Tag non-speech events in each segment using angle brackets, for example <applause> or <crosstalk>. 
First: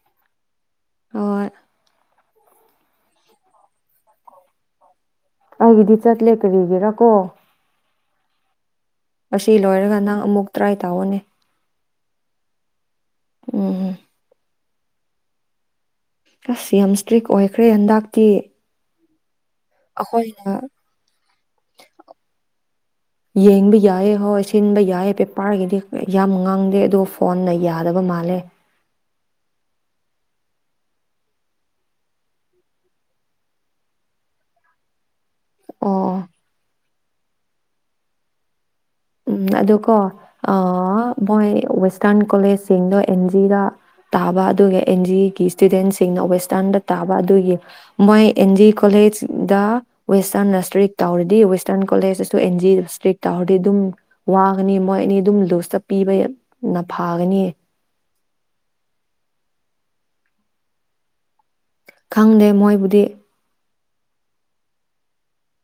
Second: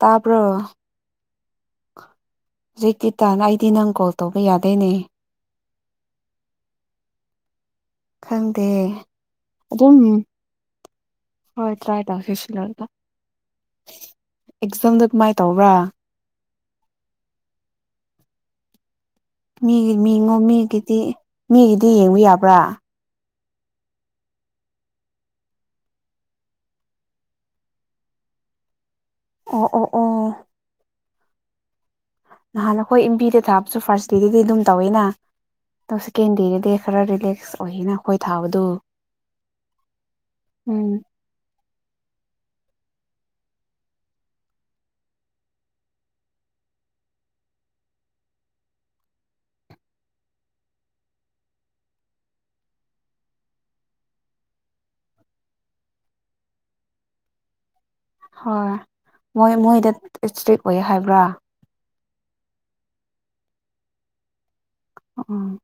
ꯊꯥꯕ꯭ꯔꯣ ꯍꯣꯏ ꯖꯤꯛꯀꯤ ꯇꯥꯥꯟꯅꯥꯢ ꯑꯩꯗꯤ ꯅꯪ ꯀꯣꯜ ꯇꯧꯕ ꯌꯥꯗꯣꯏꯅꯦ ꯑꯩꯒꯤꯗꯤ ꯆꯠꯂꯦ ꯀꯔꯤꯒꯤꯔꯥ ꯀꯣ ꯈꯪꯗꯦ ꯑꯁꯤ ꯑꯗꯨꯝ ꯂꯣꯏꯔꯒ ꯅꯪ ꯑꯃꯨꯛ ꯇ꯭ꯔꯥꯏ ꯇꯧꯋꯣꯅꯦ ꯍꯣꯏ ꯇ꯭ꯔꯥꯏ ꯇꯧꯁꯤ ꯎꯝ ꯑꯦꯛꯖꯥꯝꯗ ꯀꯃꯥꯏꯅ ꯇꯧꯕ꯭ꯔꯥ ꯑꯁ ꯌꯥꯝ ꯁꯇ꯭ꯔꯤꯛ ꯑꯣꯏꯈ꯭ꯔꯦ ꯍꯟꯗꯛꯇꯤ ꯃꯤꯒꯤ ꯃꯤꯉꯣ ꯑꯩꯈꯣꯏꯅ ꯃꯤꯒꯤꯗꯤ ꯃꯤꯒꯤꯗꯤ ꯌꯦꯡꯕ ꯌꯥꯕ꯭ꯔꯥ ꯌꯦꯡꯕ ꯌꯥꯏꯌꯦ ꯍꯣꯏ ꯁꯤꯟꯕ ꯌꯥꯏꯌꯦ ꯄꯦꯄꯔꯒꯤꯗꯤ ꯌꯥꯝ ꯉꯥꯡꯗꯦ ꯑꯗꯣ ꯐꯣꯟꯅ ꯌꯥꯗꯕ ꯃꯥꯜꯂꯦ ꯑꯣ ꯑꯣ ꯑꯣ ꯅꯍꯥꯟ ꯑꯩꯈꯣꯏ ꯏꯝꯕꯤꯗ ꯊꯥꯕꯁꯨ ꯐꯥꯔꯁ ꯗꯦꯗꯗꯤ ꯑꯗꯨꯝ ꯇꯧꯋꯦꯅ ꯗꯣ ꯑꯣ ꯁꯦꯀꯦꯟꯗꯦꯗꯗꯤ ꯈꯔ ꯔꯤꯂꯦꯛꯁ ꯑꯣꯏꯌꯦꯅ ꯑꯩꯈꯣꯏ ꯊꯥꯕꯗꯨ ꯎꯝ ꯑꯗꯣ ꯀꯣ ꯎꯝ ꯑꯥ ꯃꯣꯏ ꯋꯦꯁꯇꯔꯟ ꯀꯣꯂꯦꯖ ꯁꯤꯡꯗꯣ ꯑꯦꯟ ꯖꯤꯗ ꯇꯥꯕ ꯑꯗꯨꯒ ꯑꯦꯟ ꯖꯤꯒꯤ ꯁꯇꯨꯗꯦꯟꯁꯤꯡꯅ ꯋꯦꯁꯇꯔꯟꯗ ꯇꯥꯕ ꯑꯗꯨꯒꯤ ꯃꯣꯏ ꯑꯦꯟ ꯖꯤ ꯀꯣꯂꯦꯖꯗ ꯋꯦꯁꯇꯔꯟꯅ ꯁꯇ꯭ꯔꯤꯛ ꯇꯧꯔꯗꯤ ꯋꯦꯁꯇꯔꯟ ꯀꯣꯂꯦꯖꯇꯁꯨ ꯑꯦꯟ ꯖꯤ ꯁꯇ꯭ꯔꯤꯛ ꯇꯧꯔꯗꯤ ꯑꯗꯨꯝ ꯋꯥꯒꯅꯤ ꯃꯣꯏ ꯑꯅꯤ ꯑꯗꯨꯝ ꯂꯨꯁꯇ ꯄꯤꯕꯩ ꯐꯒꯅꯤ ꯍꯣꯏ ꯃꯣꯏ ꯃꯣꯏꯗ ꯏꯁꯇ꯭ꯔꯤꯛ ꯑꯣꯏ ꯍꯥꯏꯕ꯭ꯔꯥ ꯈꯪꯗꯦ ꯃꯣꯏꯕꯨꯗꯤ ꯎꯝ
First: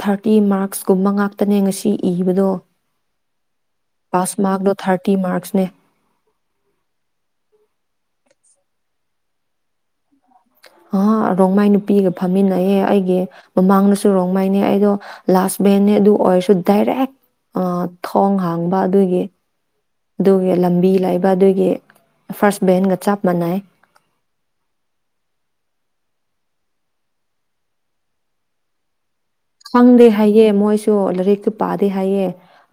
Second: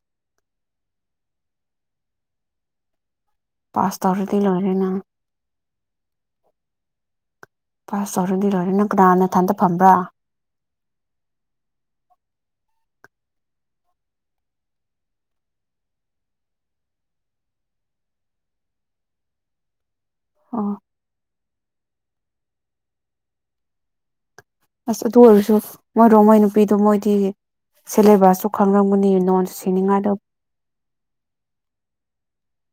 ꯊꯥꯔꯇꯤ ꯃꯥꯔꯛꯁ ꯀꯨꯝꯕ ꯉꯥꯛꯇꯅꯦ ꯉꯥꯁꯤ ꯏꯕꯗꯣ ꯄꯥꯁ ꯇꯧꯔꯗꯤ ꯃꯥꯔꯛꯗꯣ ꯂꯣꯏꯔꯦ ꯅꯪ ꯊꯥꯔꯇꯤ ꯃꯥꯔꯛꯁꯅꯦ ꯄꯥꯁ ꯇꯧꯔꯗꯤ ꯂꯣꯏꯔꯦ ꯅꯪ ꯀꯅꯥꯒ ꯅꯊꯟꯗ ꯐꯝꯕ꯭ꯔꯥ ꯑꯍꯥ ꯔꯣꯡꯃꯥꯏ ꯅꯨꯄꯤꯒ ꯐꯝꯃꯤꯟꯅꯩꯌꯦ ꯑꯩꯒꯤ ꯃꯃꯥꯡꯅꯁꯨ ꯔꯣꯡꯃꯩꯅꯦ ꯑꯩꯗꯣ ꯂꯥꯁ ꯚꯦꯟꯅꯦ ꯑꯗꯨ ꯑꯣꯏꯔꯁꯨ ꯗꯥꯏꯔꯦꯛ ꯊꯣꯡ ꯍꯥꯡꯕ ꯑꯗꯨꯒꯤ ꯑꯗꯨꯒꯤ ꯑꯣ ꯂꯝꯕꯤ ꯂꯩꯕ ꯑꯗꯨꯒꯤ ꯐꯥꯔꯁ ꯕꯦꯟꯒ ꯆꯞ ꯃꯥꯟꯅꯩ ꯑꯁ ꯑꯗꯨ ꯑꯣꯏꯔꯁꯨ ꯃꯣꯏ ꯔꯣꯡꯃꯩ ꯅꯨꯄꯤꯗꯣ ꯃꯣꯏꯗꯤ ꯁꯦꯂꯦꯕꯁꯁꯨ ꯈꯪꯔꯝꯒꯅꯤ ꯅꯣꯟ ꯈꯪꯗꯦ ꯁꯤꯅꯤꯡꯉꯥꯏꯗꯣ ꯍꯥꯏꯌꯦ ꯃꯣꯏꯁꯨ ꯂꯥꯏꯔꯤꯛꯁꯨ ꯄꯥꯗꯦ ꯍꯥꯏꯌꯦ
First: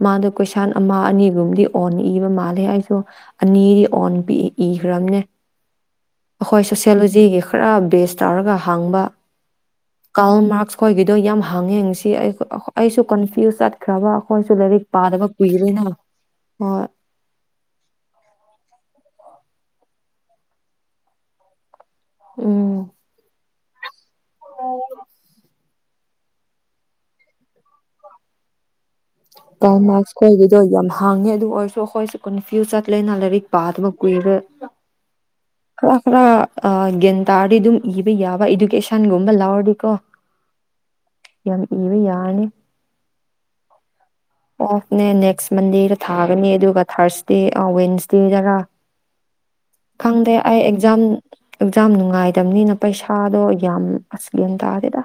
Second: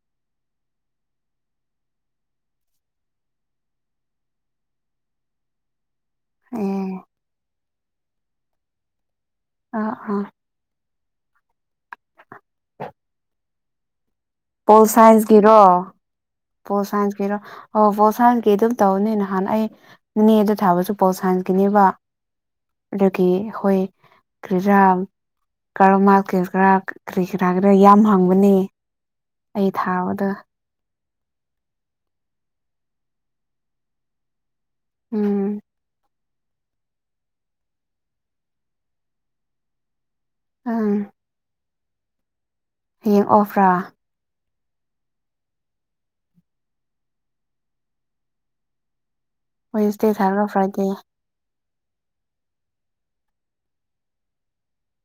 ꯃꯥꯗꯨ ꯀꯣꯏꯁꯥꯟ ꯑꯃ ꯑꯅꯤꯒꯨꯝꯕꯗꯤ ꯑꯣꯟ ꯏꯕ ꯃꯥꯜꯂꯦ ꯑꯩꯁꯨ ꯑꯅꯤꯗꯤ ꯑꯣꯟ ꯏꯈ꯭ꯔꯕꯅꯦ ꯑꯈꯣꯏ ꯑꯦ ꯁꯣꯁꯦꯜꯂꯣꯖꯤꯒꯤ ꯈꯔ ꯕꯦꯁ ꯇꯧꯔꯒ ꯍꯪꯕ ꯑꯥ ꯑꯥ ꯀꯥꯜ ꯃꯥꯔꯛꯁ ꯈꯣꯏꯒꯤꯗꯣ ꯌꯥꯝ ꯍꯪ ꯐꯪꯉꯦ ꯉꯁꯤ ꯑꯩ ꯑꯩꯁꯨ ꯀꯟꯐ꯭ꯌꯨꯁ ꯆꯠ ꯈ꯭ꯔꯕ ꯄꯣꯜ ꯁꯥꯏꯟꯁꯀꯤꯔꯣ ꯄꯣꯜ ꯍꯣꯏ ꯁꯥꯏꯟꯁꯀꯤꯔꯣ ꯑꯣ ꯄꯣꯜ ꯁꯥꯏꯟꯁꯀꯤ ꯑꯗꯨꯝ ꯇꯧꯅꯤꯅ ꯅꯍꯥꯟ ꯑꯩ ꯃꯦꯗ ꯊꯥꯕꯁꯨ ꯄꯣꯜ ꯁꯥꯏꯟꯀꯤꯅꯦꯕ ꯎꯝ ꯑꯗꯨꯒꯤ ꯍꯣꯏ <unintelligible> ꯀꯥꯔꯜ ꯃꯥꯛꯁ ꯀꯤ ꯈꯔ ꯀ꯭ꯔꯤ ꯀꯔꯥꯒꯤꯔꯥ ꯌꯥꯝ ꯍꯪꯕꯅꯦ ꯑꯩ ꯀꯥꯔꯜ ꯃꯥꯛꯁ ꯊꯥꯕꯗ ꯈꯣꯏꯒꯤꯗꯣ ꯌꯥꯝꯅ ꯍꯪꯉꯦ ꯑꯗꯨ ꯑꯣꯏꯔꯁꯨ ꯑꯩꯈꯣꯏꯁꯨ ꯀꯟꯐ꯭ꯌꯨꯁ ꯆꯠꯂꯦꯅ ꯂꯥꯏꯔꯤꯛ ꯄꯥꯗꯕ ꯀꯨꯏꯔꯦ ꯎꯝ ꯀꯅꯥ ꯀꯅꯥ ꯑ ꯒ꯭ꯌꯥꯟ ꯇꯥꯔꯗꯤ ꯑꯗꯨꯝ ꯏꯕ ꯌꯥꯕ ꯏꯗꯨꯀꯦꯁꯟꯒꯨꯝꯕ ꯂꯧꯔꯗꯤꯀꯣ ꯑꯥꯝ ꯏꯕ ꯌꯥꯔꯅꯤ ꯑꯣꯐꯔꯥ ꯑꯣꯐꯅꯦ ꯅꯦꯛꯁ ꯃꯟꯗꯦꯗ ꯊꯥꯒꯅꯤ ꯑꯗꯨꯒ ꯊꯥꯔꯁꯗꯦ ꯑꯥ ꯋꯦꯟꯁꯗꯦꯗꯔ ꯋꯦꯟꯁꯗꯦ ꯈꯪꯗꯦ ꯊꯥꯔꯒ ꯑꯩ ꯐ꯭ꯔꯥꯏꯗꯦ ꯑꯦꯛꯖꯥꯝ ꯑꯦꯛꯖꯥꯝ ꯅꯨꯡꯉꯥꯏꯇꯕꯅꯤꯅ ꯄꯩꯁꯥꯗꯣ ꯌꯥꯝ ꯑꯁ ꯒꯌ꯭ꯥꯟ ꯇꯥꯗꯦꯗ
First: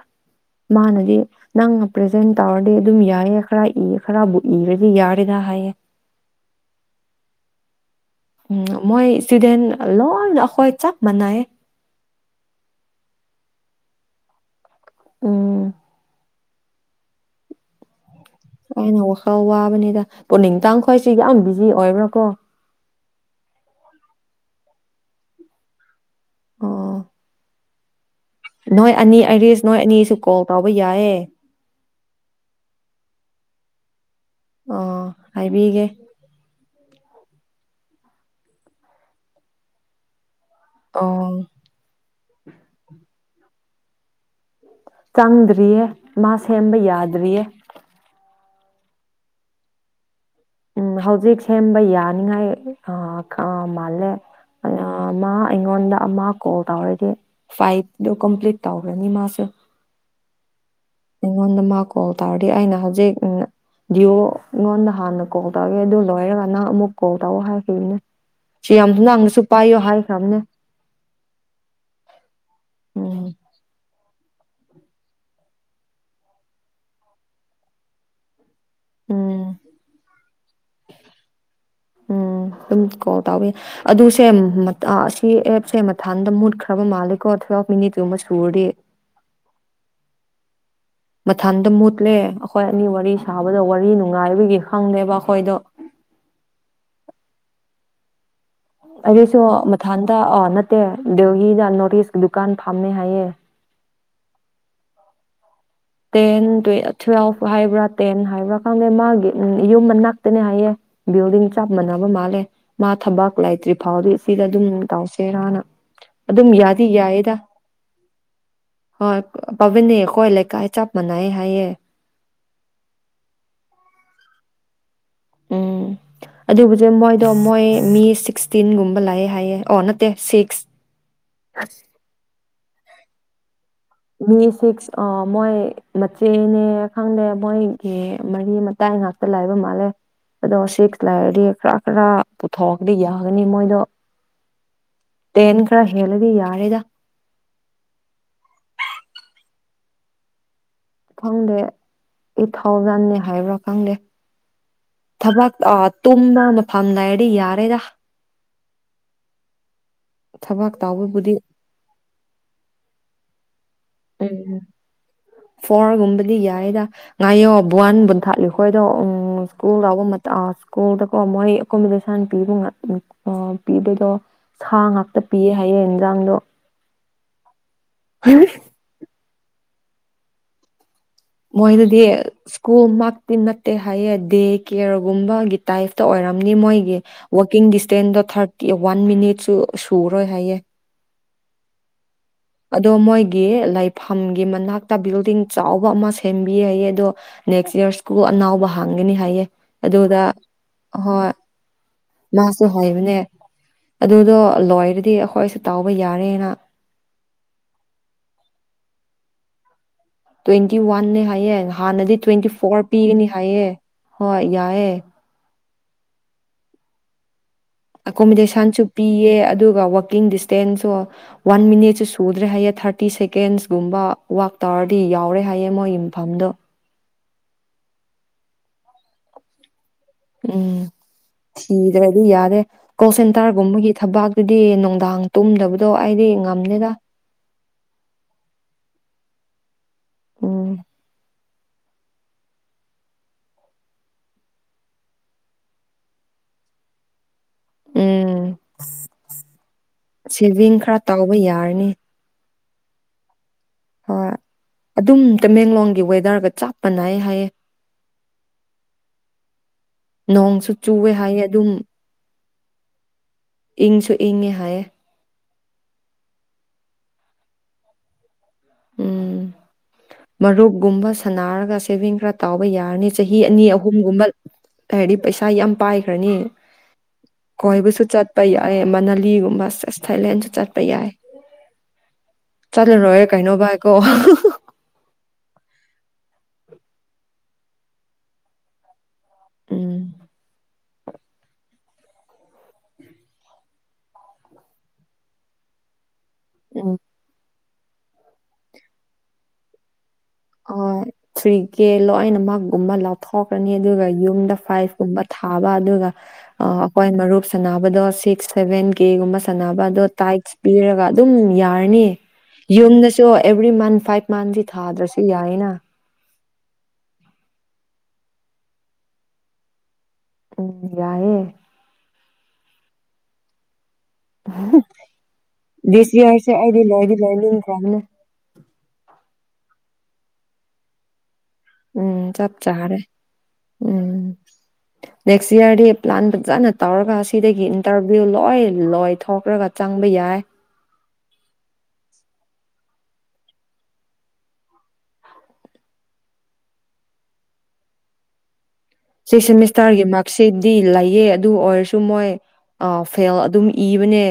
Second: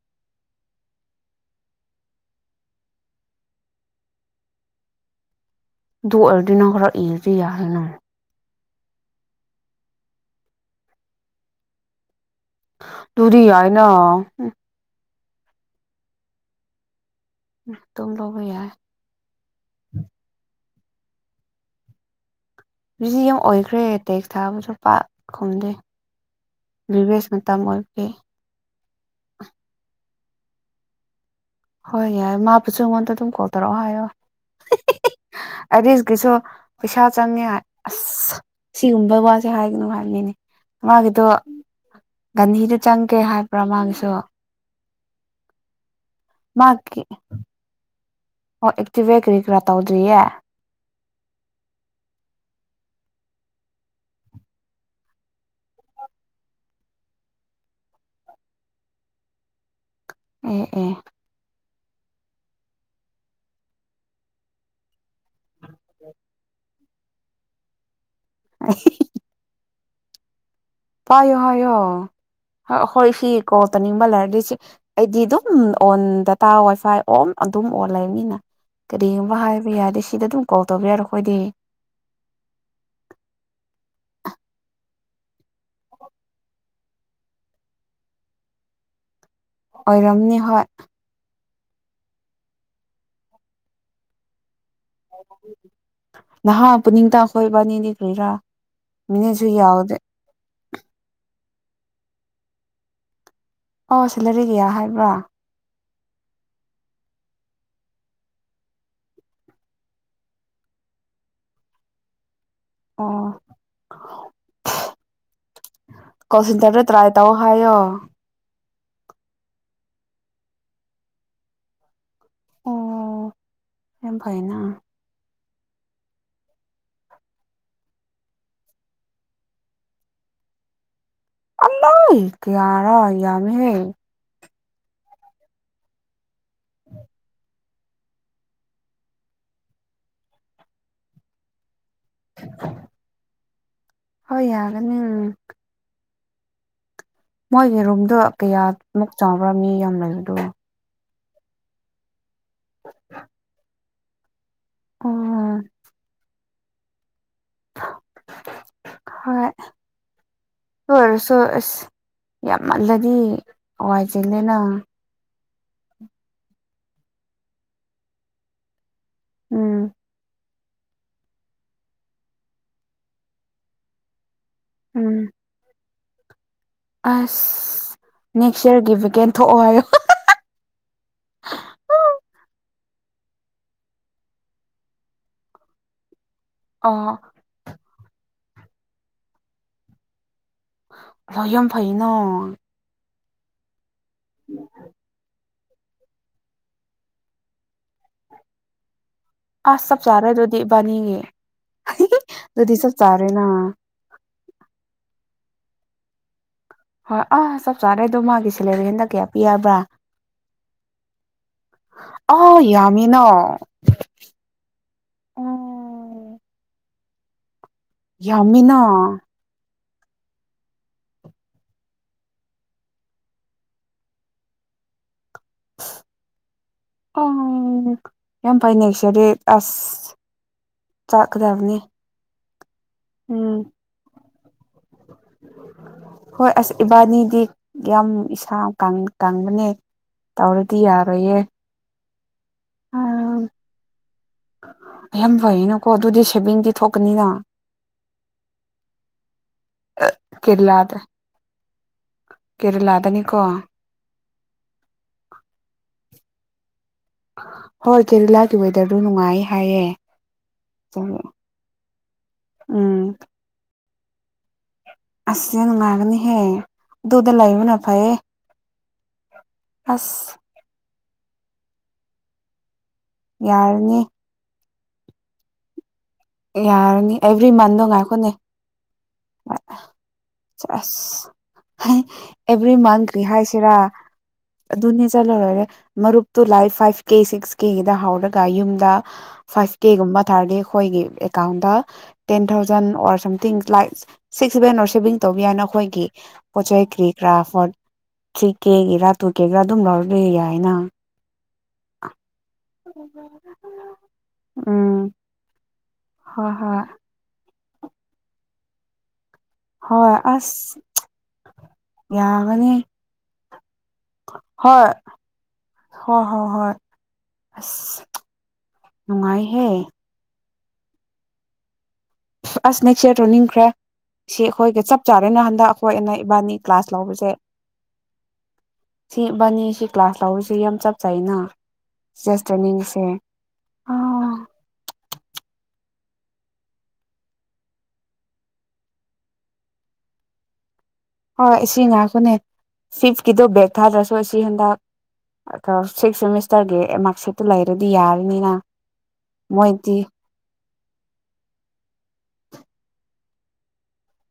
ꯃꯥꯅꯗꯤ ꯅꯪꯅ ꯄ꯭ꯔꯖꯦꯟꯠ ꯇꯧꯔꯗꯤ ꯑꯗꯨꯝ ꯌꯥꯏꯌꯦ ꯈꯔ ꯏ ꯈꯔꯕꯨ ꯏꯔꯗꯤ ꯌꯥꯔꯦꯗ ꯍꯥꯏꯌꯦ ꯗꯨ ꯑꯣꯏꯔꯗꯤ ꯅꯪ ꯈꯔ ꯏꯔꯗꯤ ꯌꯥꯔꯦꯅ ꯎꯝ ꯃꯣꯏ ꯁ꯭ꯇꯨꯗꯦꯟ ꯂꯣꯏꯅ ꯑꯩꯈꯣꯏ ꯆꯞ ꯃꯥꯟꯅꯩ ꯇꯨꯗꯤ ꯌꯥꯏꯅ ꯍꯨꯝ ꯎꯝ <inaudible> ꯌꯥꯏ ꯑꯩꯅ ꯋꯥꯈꯜ ꯋꯥꯕꯅꯤꯗ ꯄꯨꯅꯤꯡꯇꯥꯡ ꯈꯣꯏꯁꯤ ꯌꯥꯝ ꯕꯤꯖꯤ ꯑꯣꯏꯕ꯭ꯔꯀꯣ ꯕꯤꯖꯤ ꯌꯥꯝ ꯑꯣꯏꯈ꯭ꯔꯦ ꯇꯦꯛꯁ ꯊꯥꯕꯁꯨ ꯄꯥꯛ ꯈꯨꯝꯗꯦ ꯑꯣ <unintelligible> ꯑꯦ ꯅꯣꯏ ꯑꯅꯤ ꯑꯥꯏꯔꯤꯁ ꯅꯣꯏ ꯑꯅꯤꯁꯨ ꯀꯣꯜ ꯇꯧꯕ ꯌꯥꯏꯌꯦ ꯍꯣꯏ ꯌꯥꯏ ꯃꯥꯕꯨꯁꯨ ꯑꯩꯉꯣꯟꯗ ꯑꯗꯨꯝ ꯀꯣꯜ ꯇꯧꯔꯛꯑꯣ ꯍꯥꯏꯌꯣ ꯑꯣ <inaudible> ꯍꯥꯏꯕꯤꯒꯦ ꯑꯥꯏꯔꯤꯁ ꯀꯤꯁꯨ ꯄꯩꯁꯥ ꯆꯪꯉꯦ ꯍꯥꯏ ꯑꯁ ꯁꯤꯒꯨꯝꯕ ꯋꯥꯁꯦ ꯍꯥꯏꯒꯅꯨ ꯍꯥꯏꯅꯤꯅꯦ ꯃꯥꯒꯤꯗꯣ ꯑꯣ ꯒꯥꯟꯙꯤꯗꯨ ꯆꯪꯒꯦ ꯍꯥꯏꯕ꯭ꯔ ꯃꯥꯥꯒꯤꯁꯨ ꯆꯪꯗ꯭ꯔꯤꯌꯦ ꯃꯥ ꯁꯦꯝꯕ ꯃꯥꯒꯤ ꯌꯥꯗ꯭ꯔꯤꯌꯦ ꯑꯣ ꯑꯦꯛꯇꯤꯚꯦꯀꯔꯤꯒ꯭ꯔꯥ ꯇꯧꯗ꯭ꯔꯤꯌꯦ ꯎꯝ ꯍꯧꯖꯤꯛ ꯁꯦꯝꯕ ꯌꯥꯅꯤꯉꯥꯏ ꯃꯥꯜꯂꯦ ꯑꯥ ꯃꯥ ꯑꯩꯉꯣꯟꯗ ꯑꯃ ꯀꯣꯜ ꯇꯧꯔꯗꯤ ꯐꯥꯏꯚꯗꯣ ꯀꯝꯄ꯭ꯂꯤꯠ ꯇꯧꯈ꯭ꯔꯅꯤ ꯃꯥꯁꯨ ꯑꯦ ꯑꯦ ꯑꯩꯉꯣꯟꯗ ꯃꯥ ꯀꯣꯜ ꯇꯧꯔꯗꯤ ꯑꯩꯅ ꯍꯧꯖꯤꯛ ꯗꯤꯑꯣ ꯑꯩꯉꯣꯟꯗ ꯍꯥꯟꯅ ꯀꯣꯛ ꯇꯛꯑꯒꯦ ꯑꯗꯨ ꯂꯣꯏꯔꯒꯥ ꯅꯪ ꯑꯃꯨꯛ ꯀꯣꯜ ꯇꯑꯣ ꯍꯥꯏꯔꯈꯅꯤ ꯁꯤ ꯌꯥꯝꯗꯨ ꯅꯪꯁꯨ ꯄꯥꯏꯌꯣ ꯍꯥꯏ ꯁꯝꯅꯦ ꯄꯥꯏꯌꯣ ꯍꯥꯏꯌꯣ ꯍꯣꯏ ꯎꯝ ꯐꯤ ꯀꯣꯇꯧꯅꯤꯡꯕ ꯂꯩꯔꯗꯤ ꯑꯩꯗꯤ ꯗꯨꯝ ꯑꯣꯟ ꯗꯇꯥ ꯋꯥꯏꯐꯥꯏ ꯑꯣꯟ ꯑꯗꯨꯝ ꯑꯣꯟ ꯂꯩꯔꯅꯤꯅ ꯎꯝ ꯇꯧꯕ ꯌꯥꯔꯣ ꯑꯩꯈꯣꯏꯗꯤ ꯎꯝ ꯑꯗꯨꯝ ꯀꯣꯜ ꯇꯥꯎꯋꯦ ꯑꯗꯨꯁꯦ ꯃꯇꯥ ꯁꯤ ꯑꯦꯞꯁꯦ ꯃꯊꯥꯟꯗ ꯃꯨꯠꯈ꯭ꯔꯕ ꯃꯥꯜꯂꯦꯀꯣ ꯇꯨꯋ꯭ꯦꯜꯐ ꯃꯤꯅꯤꯠꯀꯨꯝꯕ ꯁꯨꯔꯗꯤ ꯑꯣꯏꯔꯝꯅꯤ ꯍꯣꯏ ꯃꯊꯟꯇ ꯃꯨꯠꯂꯦ ꯑꯩꯈꯣꯏ ꯑꯅꯤ ꯋꯥꯔꯤ ꯁꯥꯕꯗ ꯋꯥꯔꯤ ꯅꯨꯡꯉꯥꯏꯕꯒꯤ ꯈꯪꯗꯦꯕ ꯑꯩꯈꯣꯏꯗꯣ <unintelligible> ꯅꯣꯏꯕꯥꯟꯅꯤꯅꯤ ꯀꯔꯤꯔꯥ ꯑꯗꯨꯁꯨ ꯃꯤꯅꯤꯠꯁꯨ ꯌꯥꯎꯗꯦ ꯃꯊꯥꯟꯇ ꯑ ꯅꯠꯇꯦ ꯗꯦꯎꯍꯤꯗ ꯅꯣꯔꯤꯁ ꯗꯨꯀꯥꯟ ꯐꯥꯝꯃꯦ ꯍꯥꯏꯌꯦ ꯑꯣ ꯁꯤꯂꯔꯤ ꯀꯌꯥ ꯍꯥꯏꯕ꯭ꯔꯥ ꯇꯦꯟ ꯇꯨꯋ꯭ꯦꯜꯐ ꯍꯥꯏꯕ꯭ꯔꯥ ꯇꯦꯟ ꯍꯥꯏꯕ꯭ꯔꯥ ꯈꯪꯗꯦ ꯃꯥꯒꯤ ꯌꯨꯝ ꯃꯅꯥꯛꯇꯅꯦ ꯍꯥꯏꯌꯦ ꯕꯤꯜꯗꯤꯡ ꯆꯞ ꯃꯥꯟꯅꯕ ꯃꯥꯜꯂꯦ ꯃꯥ ꯑꯣ ꯊꯕꯥꯛ ꯂꯩꯥꯏꯇ꯭ꯔꯤ ꯐꯥꯎꯗꯤ ꯁꯤꯗ ꯑꯗꯨꯝ ꯇꯧꯁꯦꯔꯥꯅ ꯀꯣꯜ ꯑꯗꯨꯝ ꯁꯦꯟꯇꯔꯗ ꯌꯥꯗꯤ ꯇ꯭ꯔꯥꯏ ꯇꯧ ꯌꯥꯏꯌꯦꯗ ꯍꯥꯏꯌꯣ ꯍꯣꯏ ꯄꯕꯅꯤ ꯀꯣꯏꯂꯩ ꯀꯥꯏ ꯆꯞ ꯃꯥꯟꯅꯩ ꯍꯥꯏꯌꯦ ꯑꯣ ꯌꯥꯝ ꯐꯥꯏꯅ ꯎꯝ ꯑꯗꯨꯕꯨꯗꯤ ꯃꯣꯏꯗꯣ ꯃꯣꯏ ꯃꯤ ꯁꯤꯛꯁꯇꯤꯟꯒꯨꯝꯕ ꯂꯥꯛꯑꯦ ꯍꯥꯏꯌꯦ ꯑꯣ ꯅꯠꯇꯦ ꯁꯤꯛꯁ ꯑꯝ ꯀꯌꯥꯔꯥ <inaudible> ꯎꯝ <unintelligible> <unintelligible> ꯁꯤꯛꯁ ꯑ ꯃꯣꯏ ꯃꯆꯦꯅꯦ ꯈꯪꯗꯦ ꯃꯣꯏꯒꯤ ꯃꯔꯤ ꯃꯇꯥꯏ ꯉꯥꯛꯇ ꯂꯥꯏꯕ ꯃꯥꯜꯂꯦ ꯑꯗꯣ ꯁꯤꯛꯁ ꯂꯥꯏꯔꯗꯤ ꯈꯔ ꯄꯨꯊꯣꯀꯗꯤ ꯌꯥ ꯅꯤ ꯃꯣꯏꯗꯣ ꯍꯣꯏ ꯌꯥꯒꯅꯤ ꯍꯦꯂꯗꯤ ꯌꯥꯔꯦꯗ ꯃꯣꯏꯒꯤ ꯔꯨꯝꯗꯣ ꯀꯌꯥ ꯑꯃꯛ ꯆꯥꯎꯪꯕ꯭ꯔꯥ ꯃꯤ ꯌꯥꯝ ꯂꯩꯕꯗꯣ ꯈꯪꯗꯦ ꯑꯩꯠ ꯊꯥꯎꯖꯟꯅꯤ ꯍꯥꯏꯕ꯭ꯔꯥ ꯈꯪꯗꯦ ꯊꯕꯛ ꯎꯝ ꯑꯥ ꯇꯨꯝꯅ ꯐꯝꯅꯥꯏꯠ ꯗꯤ ꯌꯥꯔꯦꯗ ꯍꯣꯏ ꯊꯕꯛ ꯇꯧꯕꯕꯨꯗꯤ ꯑꯣꯏꯔꯁꯨ ꯑꯁ ꯌꯥꯝ ꯉꯜꯂꯗꯤ ꯋꯥꯏ ꯆꯤꯜꯂꯦꯅ ꯎꯝ ꯐꯣꯔꯒꯨꯝꯕꯗꯤ ꯌꯥꯏꯗ ꯉꯥꯏꯌꯣ ꯕ꯭ꯋꯥꯟ ꯕꯨꯟꯊꯥꯠꯂꯨ ꯈꯣꯏꯗꯣ ꯎꯝ ꯎꯝ <unintelligible> ꯁ꯭ꯀꯨꯜꯗꯀꯣ ꯃꯣꯏ ꯑꯦꯀꯣꯃꯤꯗꯦꯁꯟ ꯄꯤꯕ ꯉꯥ ꯑ ꯄꯤꯕꯗꯣ ꯁꯥ ꯎꯝ ꯉꯥꯛꯇ ꯄꯤꯌꯦ ꯍꯥꯏꯌꯦꯅꯦ ꯥ <unintelligible> ꯗꯥꯡꯗꯣ ꯑꯁ ꯅꯦꯛꯁ ꯏꯌꯔꯒꯤ ꯚꯦꯀꯦꯟ ꯊꯣꯛꯑꯣ ꯍꯥꯏꯌꯨ ꯍꯥ ꯍꯥ ꯍꯥ ꯍꯥ ꯃꯣꯏꯗꯗꯤ ꯁ꯭ꯀꯨꯜ ꯃꯛꯇꯤ ꯅꯠꯇꯦ ꯍꯥꯏꯌꯦ ꯗꯦ ꯀꯦꯌꯔꯒꯨꯝꯕꯒꯤ ꯇꯥꯏꯞꯇ ꯑꯣꯏꯔ ꯅꯤ ꯃꯣꯏꯒꯤ ꯋꯥꯔꯀꯤꯡꯗꯤꯁ ꯇꯦꯟꯗ ꯊꯥꯔꯇꯤ ꯋꯥꯟ ꯃꯤꯅꯤꯠꯁꯨ ꯁꯨꯔꯣꯏ ꯍꯥꯏꯌꯦ ꯂꯣ ꯌꯥꯝ ꯐꯩꯅꯥ ꯑꯗꯣ ꯃꯣꯏꯒꯤ ꯂꯥꯏꯐ ꯐꯝꯒꯤ ꯃꯅꯥꯛꯇ ꯕꯤꯜꯗꯤꯡ ꯆꯥꯎꯕ ꯑꯃ ꯁꯦꯝꯕꯤ ꯍꯥꯏꯌꯦ ꯑꯗꯣ ꯅꯦꯛꯁ ꯌꯔ ꯁ꯭ꯀꯨꯜ ꯑꯅꯥꯎꯕ ꯍꯥꯡ ꯉꯅꯤ ꯍꯥꯏꯌꯦ ꯑꯁ ꯆꯞ ꯑꯗꯨꯗ ꯆꯥꯔꯦ ꯑꯗꯨꯗꯤ ꯏꯕꯥꯅꯤꯒꯤ ꯍꯣꯏ ꯃꯥꯁꯨ ꯑꯗꯨꯗꯤ ꯆꯞ ꯍꯥꯏꯕꯅꯦ ꯆꯥꯔꯦꯅ ꯑꯗꯨꯗꯣ ꯂꯣꯏꯔꯗꯤ ꯑꯩꯈꯣꯏꯁꯨ ꯇꯧꯕ ꯌꯥꯔꯦꯅ ꯍꯣꯏ ꯑꯥ ꯆꯞ ꯆꯥꯔꯦꯗꯣ ꯃꯥꯒꯤ ꯁꯦꯂꯦꯔꯤ ꯍꯟꯗꯛ ꯀꯌꯥ ꯄꯤ ꯍꯥꯏꯕ꯭ꯔꯥ ꯇ꯭ꯋꯦꯟꯇꯤ ꯋꯥꯟꯅꯦ ꯍꯥꯏꯌꯦ ꯍꯥꯟꯅꯗꯤ ꯇ꯭ꯋꯦꯟꯇꯤ ꯑꯥ ꯐꯣꯔ ꯌꯥꯝꯃꯤꯅ ꯄꯤꯒꯅꯤ ꯍꯥꯏꯌꯦ ꯑꯣ ꯍꯣꯏ ꯌꯥꯏꯌꯦ ꯌꯥꯝꯃꯤꯅ ꯑꯦꯀꯣꯃꯣꯗꯦꯁꯟꯁꯨ ꯄꯤꯌꯦ ꯑꯗꯨꯒ ꯋꯥꯥꯛꯀꯤꯡꯗꯤꯁ ꯇꯦꯟꯁꯨ ꯋꯥꯟ ꯃꯤꯅꯤꯠꯁꯨ ꯁꯨꯗ꯭ꯔꯦ ꯍꯥꯏꯌꯦ ꯊꯥꯔꯇꯤ ꯁꯦꯀꯦꯟꯁꯀꯨꯝꯕ ꯋꯥꯛ ꯇꯧꯔꯗꯤ ꯌꯥꯎꯔꯦ ꯍꯥꯏꯌꯦ ꯃꯣꯏ ꯌꯨꯝꯐꯝꯗꯣ <unintelligible> ꯎꯝ ꯆꯥꯛꯀꯗꯕꯅꯤ ꯊꯤꯗ꯭ꯔꯗꯤ ꯌꯥꯔꯦ ꯀꯣꯜ ꯎꯝ ꯁꯦꯟꯇꯔꯒꯨꯝꯕꯒꯤ ꯊꯕꯥꯛꯇꯨꯗꯤ ꯅꯨꯡꯗꯥꯡ ꯇꯨꯝꯗꯕꯗꯣ ꯑꯩꯗꯤ ꯍꯣꯏ ꯑꯁ ꯉꯝꯗꯦꯗ ꯏꯕꯥꯅꯤꯗꯤ ꯌꯥꯝ ꯏꯁꯥ ꯀꯪꯕꯅꯦ ꯇꯧꯔꯗꯤ ꯎꯝ ꯌꯥꯔꯣꯏꯌꯦ ꯑꯥ ꯌꯥꯝ ꯐꯩꯌꯦꯅꯀꯣ ꯑꯗꯨꯗꯤ ꯁꯦꯚꯤꯡꯗꯤ ꯊꯣꯛꯀꯅꯤꯅ ꯎꯝ ꯁꯦꯚꯤꯡ ꯈꯔ ꯇꯥꯎꯕ ꯌꯥꯔꯅꯤ ꯀꯦꯔꯦꯂꯥꯗꯅꯤꯀꯣ ꯍꯣꯏ ꯑꯗꯨꯝ ꯇꯃꯦꯡꯂꯣꯡꯒꯤ ꯋꯦꯗꯔꯒ ꯆꯞ ꯃꯥꯟꯅꯩ ꯍꯥꯏꯌꯦ ꯍꯣꯏ ꯀꯦꯔꯂꯥꯒꯤ ꯋꯦꯗꯔꯗꯨ ꯅꯨꯡꯉꯥꯏ ꯍꯥꯏꯌꯦ ꯅꯣꯡꯁꯨ ꯆꯨꯋꯦ ꯄꯨꯡ ꯍꯥꯏꯌꯦ ꯑꯗꯨꯝ ꯎꯝ ꯏꯪꯁꯨ ꯏꯪꯉꯦ ꯍꯥꯏꯌꯦ ꯑꯁ ꯅꯪ ꯅꯨꯡꯉꯥꯏꯔꯝꯒꯅꯤꯍꯦ ꯑꯗꯨꯗ ꯂꯩꯕꯅ ꯐꯩꯌꯦ ꯎꯝ ꯑꯁ ꯃꯥꯔꯨꯞ ꯒꯨꯝꯕꯁꯨ ꯁꯥꯟꯅꯔꯒ ꯁꯦꯚꯤꯡ ꯈꯔ ꯇꯧꯕ ꯌꯥꯏ ꯌꯥꯔꯅꯤ ꯆꯍꯤ ꯑꯅꯤ ꯌꯥꯔꯅꯤ ꯑꯍꯨꯝꯒꯨꯝꯕ ꯍꯥꯏꯗꯤ ꯄꯩꯁꯥ ꯌꯥꯝ ꯄꯥꯏ ꯈ꯭ꯔꯅꯤ ꯌꯥꯔꯅꯤ ꯑꯦꯕ꯭ꯔꯤ ꯃꯟꯗꯣ ꯀꯣꯏꯕꯁꯨ ꯉꯥꯏꯈꯣꯅꯦ ꯆꯠꯄ ꯌꯥꯏ ꯃꯅꯥꯂꯤꯒꯨꯝꯕ ꯁꯦꯁ ꯊꯥꯏꯂꯦꯟꯁꯨ ꯆꯠꯄ ꯌꯥꯏ ꯑꯁ ꯑꯦꯕ꯭ꯔꯤ ꯆꯠꯂ ꯃꯟ ꯀ꯭ꯔꯤ ꯂꯣꯏꯔꯦ ꯀꯩꯩꯅꯣ ꯍꯥꯏꯁꯤꯔꯥ ꯚꯥꯏꯀꯣ ꯑꯗꯨꯅꯦ ꯆꯠꯂꯔꯣꯏꯔꯦ ꯃꯔꯨꯞꯇꯨ ꯂꯥꯏ ꯐꯥꯏꯚ ꯀꯤ ꯁꯤꯛꯁ ꯀꯤꯗ ꯍꯧꯔꯒ ꯌꯨꯝꯗ ꯐꯥꯏꯚ ꯎꯝ ꯗꯦꯒꯨꯝꯕ ꯇꯥꯔ ꯗꯤ ꯑꯩꯈꯣꯏꯒꯤ ꯗ ten thousand or something like six seven or saving ꯇꯧꯕ ꯌꯥꯏꯅ ꯑꯩꯈꯣꯏꯒꯤ ꯄꯣꯠꯆꯩ ꯎꯝ ꯀ꯭ꯔꯤ ꯀ꯭ꯔꯥ ꯐꯣꯟ ꯊ꯭ꯔꯤ ꯀꯦꯒꯤꯔꯥ ꯇꯨ ꯀꯦꯒꯤꯔ ꯑꯗꯨꯝ ꯂꯧ ꯍ ꯊ꯭ꯔꯤ ꯀꯦ ꯂꯣꯏꯅꯃꯛꯒꯨꯝꯕ ꯂꯧꯊꯣꯛꯀꯅꯤ ꯑꯗꯨꯒ ꯌꯨꯝꯗ ꯐꯥꯏꯚ ꯎꯝ ꯀꯨꯝꯕ ꯊꯥꯕ ꯗꯨꯒ ꯍꯣꯏ ꯍꯣꯏ ꯑꯩꯈꯣꯏꯅ ꯃꯔꯨꯞꯁ ꯁꯥꯟꯅꯕꯗꯣ ꯁꯤꯛꯁ ꯁꯦꯚꯦꯟ ꯀꯦꯒꯨꯝꯕ ꯁꯅꯕ ꯗꯣ ꯍꯣꯏ ꯇꯥꯏꯇꯁ ꯑꯁ ꯄꯤꯔꯒ ꯑꯗꯨꯝ ꯌꯥꯔꯅꯤ ꯌꯥꯒꯅꯤ ꯌꯨꯝꯗꯁꯨ ꯊ꯭ꯔꯤ ꯃꯟ ꯐꯥꯏꯚ ꯃꯟꯗꯤ ꯍꯣꯏ ꯊꯥꯗ꯭ꯔꯁꯨ ꯌꯥꯏꯅ ꯍꯣꯏ ꯍꯣꯏ ꯍꯣꯏ ꯑꯁ ꯅꯨꯡꯉꯥꯏꯍꯦ ꯎꯝ ꯌꯥꯏꯑꯦ ꯑꯁ ꯅꯦꯛꯁ ꯏꯔ ꯇꯧ ꯅꯤꯡꯈ꯭ꯔꯦ ꯁꯤ ꯑꯩꯈꯣꯏꯒ ꯆꯞ ꯆꯥꯔꯦꯅ ꯍꯟꯗꯛ ꯑꯩꯈꯣꯏ ꯑꯅ ꯗꯤꯁ ꯌꯔꯁꯦ ꯏꯕꯥꯅꯤ ꯑꯩꯗꯤ ꯀ꯭ꯂꯥꯁ ꯂꯣꯏꯗꯤ ꯂꯧꯕꯁꯦ ꯂꯣꯏꯅꯤꯡꯈ꯭ꯔꯕꯅꯦ ꯁꯤ ꯕꯥꯅꯤ ꯁꯤ ꯀ꯭ꯂꯥꯁ ꯂꯧꯔꯤꯁꯤ ꯌꯥꯝ ꯆꯞ ꯆꯥꯥꯏꯅ ꯎꯝ ꯆꯞ ꯆꯥꯔꯦ ꯎꯝ ꯑꯥ ꯅꯦꯛꯁ ꯏꯌꯥꯔꯗꯤ ꯄ꯭ꯂꯥꯟ ꯐꯖꯅ ꯇꯧꯔꯒ ꯁꯤꯗꯒꯤ ꯏꯟꯇꯔꯚꯤꯌꯨ ꯂꯣꯏ ꯂꯣꯏ ꯊꯣꯛꯈ꯭ꯔꯒ ꯆꯪꯕ ꯌꯥꯏ ꯍꯣꯏ ꯑꯁꯤ ꯉꯥꯛꯇꯅꯦ ꯐꯤꯐꯀꯤꯗꯣ ꯕꯔꯦꯛ ꯊꯥꯗ꯭ꯔꯁꯨ ꯑꯁꯤ ꯍꯟꯗꯛ ꯁꯤꯛꯁ ꯁꯦꯃꯤꯁꯇꯔꯒꯤ ꯃꯥꯔꯛ ꯁꯤꯠꯇꯨ ꯂꯩꯔꯗꯤ ꯌꯥꯔꯤꯅꯤꯅ ꯁꯤꯛꯁ ꯁꯦꯃꯤꯁꯇꯥꯥꯔꯒꯤ ꯃꯥꯔꯛꯁꯤꯠ ꯗꯤ ꯂꯩꯌꯦ ꯑꯗꯨ ꯑꯣꯏꯔꯁꯨ ꯃꯣꯏ ꯐꯦꯜ ꯑꯗꯨꯝ ꯏꯕꯅꯦ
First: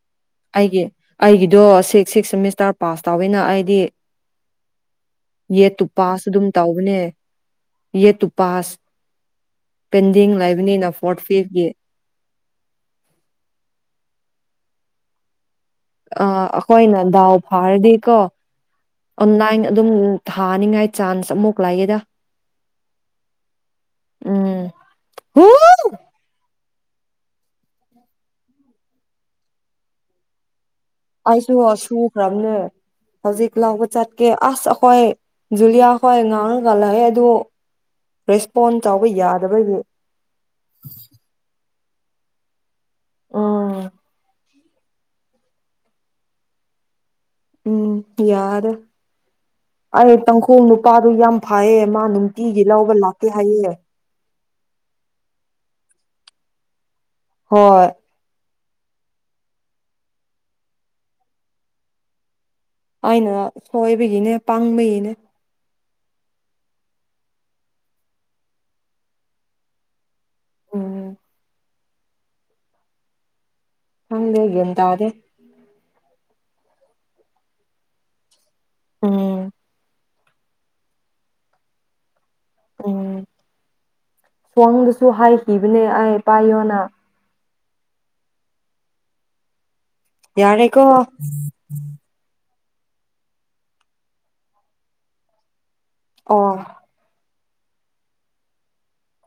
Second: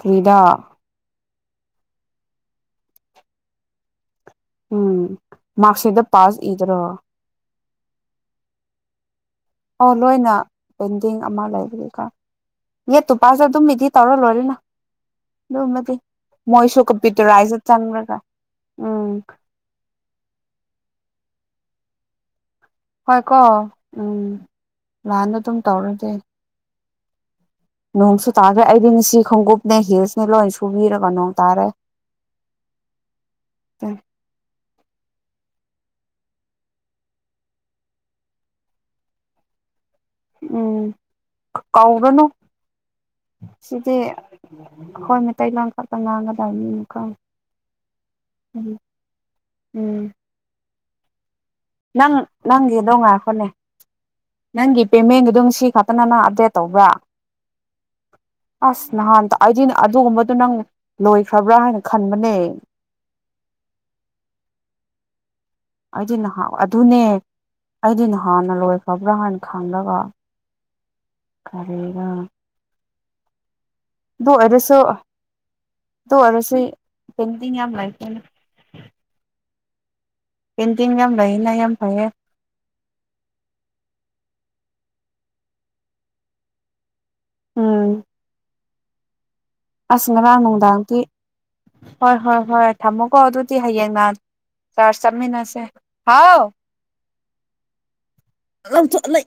ꯀ꯭ꯔꯤꯗꯥ ꯑꯩꯒꯤ ꯑꯩꯒꯤꯗꯣ ꯁꯤꯛꯁ ꯁꯤꯛꯁ ꯁꯦꯃꯤꯁꯇꯔ ꯄꯥꯁ ꯇꯧꯋꯦꯅ ꯑꯩꯗꯤ ꯎꯝ ꯌꯦꯠꯇꯨ ꯃꯥꯔꯛꯁꯤꯠꯇ ꯄꯥꯁ ꯑꯗꯨꯝ ꯏꯗ꯭ꯔꯣ ꯇꯧꯕꯅꯦ ꯌꯦꯠꯇꯨ ꯄꯥꯁ ꯑꯣ ꯄꯦꯟꯗꯤꯡ ꯂꯣꯏꯅ ꯂꯩꯕꯅꯤꯅ ꯄꯦꯟꯗꯤꯡ ꯐꯣꯔꯠ ꯑꯃ ꯐꯤꯐꯀꯤ ꯂꯩꯕꯒꯤꯀꯣ ꯌꯦꯠꯇꯨ ꯄꯥꯁ ꯑꯗꯨꯝ ꯏꯗꯤꯠ ꯇꯧꯔ ꯂꯣꯏꯔꯦꯅ ꯑꯗꯨꯃꯗꯤ ꯑ ꯃꯣꯏꯁꯨ ꯑꯩꯈꯣꯏꯅ ꯗꯥꯎ ꯀꯝꯄ꯭ꯌꯨꯇꯔꯥꯏꯁꯇ ꯆꯪꯔꯒ ꯐꯥꯔꯗꯤꯀꯣ ꯎꯝ ꯑꯣꯟꯂꯥꯏꯟ ꯑꯗꯨꯝ ꯊꯥꯅꯤꯡꯉꯥꯏ ꯆꯥꯟꯁ ꯑꯃꯨꯛ ꯂꯩꯌꯦꯗ ꯄꯥꯏꯀꯣ ꯎꯝ ꯂꯥꯟꯗ ꯍꯨ ꯑꯗꯨꯝ ꯇꯧꯔꯗꯩ ꯅꯣꯡꯁꯨ ꯇꯥꯈ꯭ꯔꯦ ꯑꯩꯗꯤ ꯉꯥꯁꯤ ꯈꯣꯡꯒꯨꯞꯅꯦ ꯍꯤꯜꯁꯅꯦ ꯂꯣꯏꯅ ꯑꯩꯁꯨ ꯁꯨꯈ꯭ꯔꯝꯅꯦ ꯍꯧꯖꯤꯛ ꯂꯧꯕ ꯆꯠꯀꯦ ꯑꯁ ꯑꯈꯣꯏ ꯖꯨꯂꯤꯌꯥ ꯍꯣꯏ ꯉꯥꯡꯔꯒ ꯂꯥꯛꯑꯦ ꯑꯗꯨ ꯔꯦꯁꯄꯣꯟ ꯇꯧꯕ ꯌꯥꯗꯒꯤ ꯎꯝ ꯀꯧꯒꯅꯨ ꯎꯝ ꯁꯤꯗꯤ ꯍꯣꯏ ꯃꯩꯇꯩ ꯂꯣꯟꯈꯛꯇ ꯉꯥꯡꯒꯗꯕꯅꯤꯅ ꯈꯣ ꯎꯝ ꯌꯥꯔꯔꯣꯢ ꯎꯝ ꯑꯩ ꯇꯪꯈꯣꯡ ꯅꯨꯞ ꯇꯥꯔꯨ ꯌꯥꯝ ꯐꯩꯌꯦ ꯃꯥ ꯅꯪ ꯅꯨꯡꯇꯤꯒꯤ ꯂꯧꯕ ꯅꯪꯒꯤꯗꯣ ꯂꯥꯛꯀꯦ ꯉꯥꯏꯈꯣꯅꯦ ꯍꯥꯏꯌꯦ ꯅꯪꯒꯤ ꯄꯦꯃꯦꯟꯒꯤꯗꯣ ꯉꯥꯁꯤ ꯈꯛꯇꯅ ꯅ ꯑꯞꯗꯦꯠ ꯇꯧꯕ꯭ꯔ ꯍꯣꯏ ꯑꯁ ꯅꯍꯥꯟ ꯑꯩꯗꯤ ꯑꯗꯨꯒꯨꯝꯕꯗꯨ ꯅꯪ ꯂꯣꯏꯈ꯭ꯔꯕꯔꯥ ꯍꯥꯏꯅ ꯈꯟꯕꯅꯦ ꯑꯩꯅ ꯁꯣꯏꯕꯒꯤꯅꯦ ꯄꯪꯕꯒꯤꯅꯦ ꯑꯩꯗꯤ ꯅꯍꯥꯟ ꯑꯗꯨꯅꯦ ꯑꯩꯗꯤ ꯅꯍꯥꯟꯅ ꯂꯣꯏꯈ꯭ꯔꯕ꯭ꯔ ꯍꯥꯏꯅ ꯈꯜꯂꯒ ꯎꯝ ꯀꯔꯤꯔꯥ ꯈꯪꯗꯦ ꯒꯌꯥꯟ ꯇꯗꯦ ꯑꯗꯨ ꯑꯣꯏꯔꯁꯨ ꯄꯦꯟꯇꯤꯡ ꯌꯥꯝ ꯂꯩꯇꯦꯅꯦ ꯎꯝ ꯄꯦꯟꯇꯤꯡ ꯌꯥꯝ ꯂꯩꯌꯦꯅ ꯌꯥꯝ ꯐꯩꯌꯦ ꯎꯝ ꯁ꯭ꯋꯥꯡꯗꯁꯨ ꯍꯥꯏꯈꯤꯕꯅꯦ ꯑꯩ ꯄꯥꯏꯌꯣꯅ ꯎꯝ ꯑꯁ ꯉꯔꯥꯡ ꯌꯥꯔꯦꯀꯣ ꯅꯨꯡꯗꯥꯡꯗꯤ ꯍꯣꯏ ꯍꯣꯏ ꯍꯣꯏ ꯊꯝꯃꯣꯀꯣ ꯑꯗꯨꯗꯤ ꯍꯌꯦꯡꯅ ꯆꯥꯔꯖ ꯆꯠꯃꯤꯟꯅꯁꯦ ꯍꯥꯎ ꯑꯣ ꯑꯝꯊ ꯂꯩ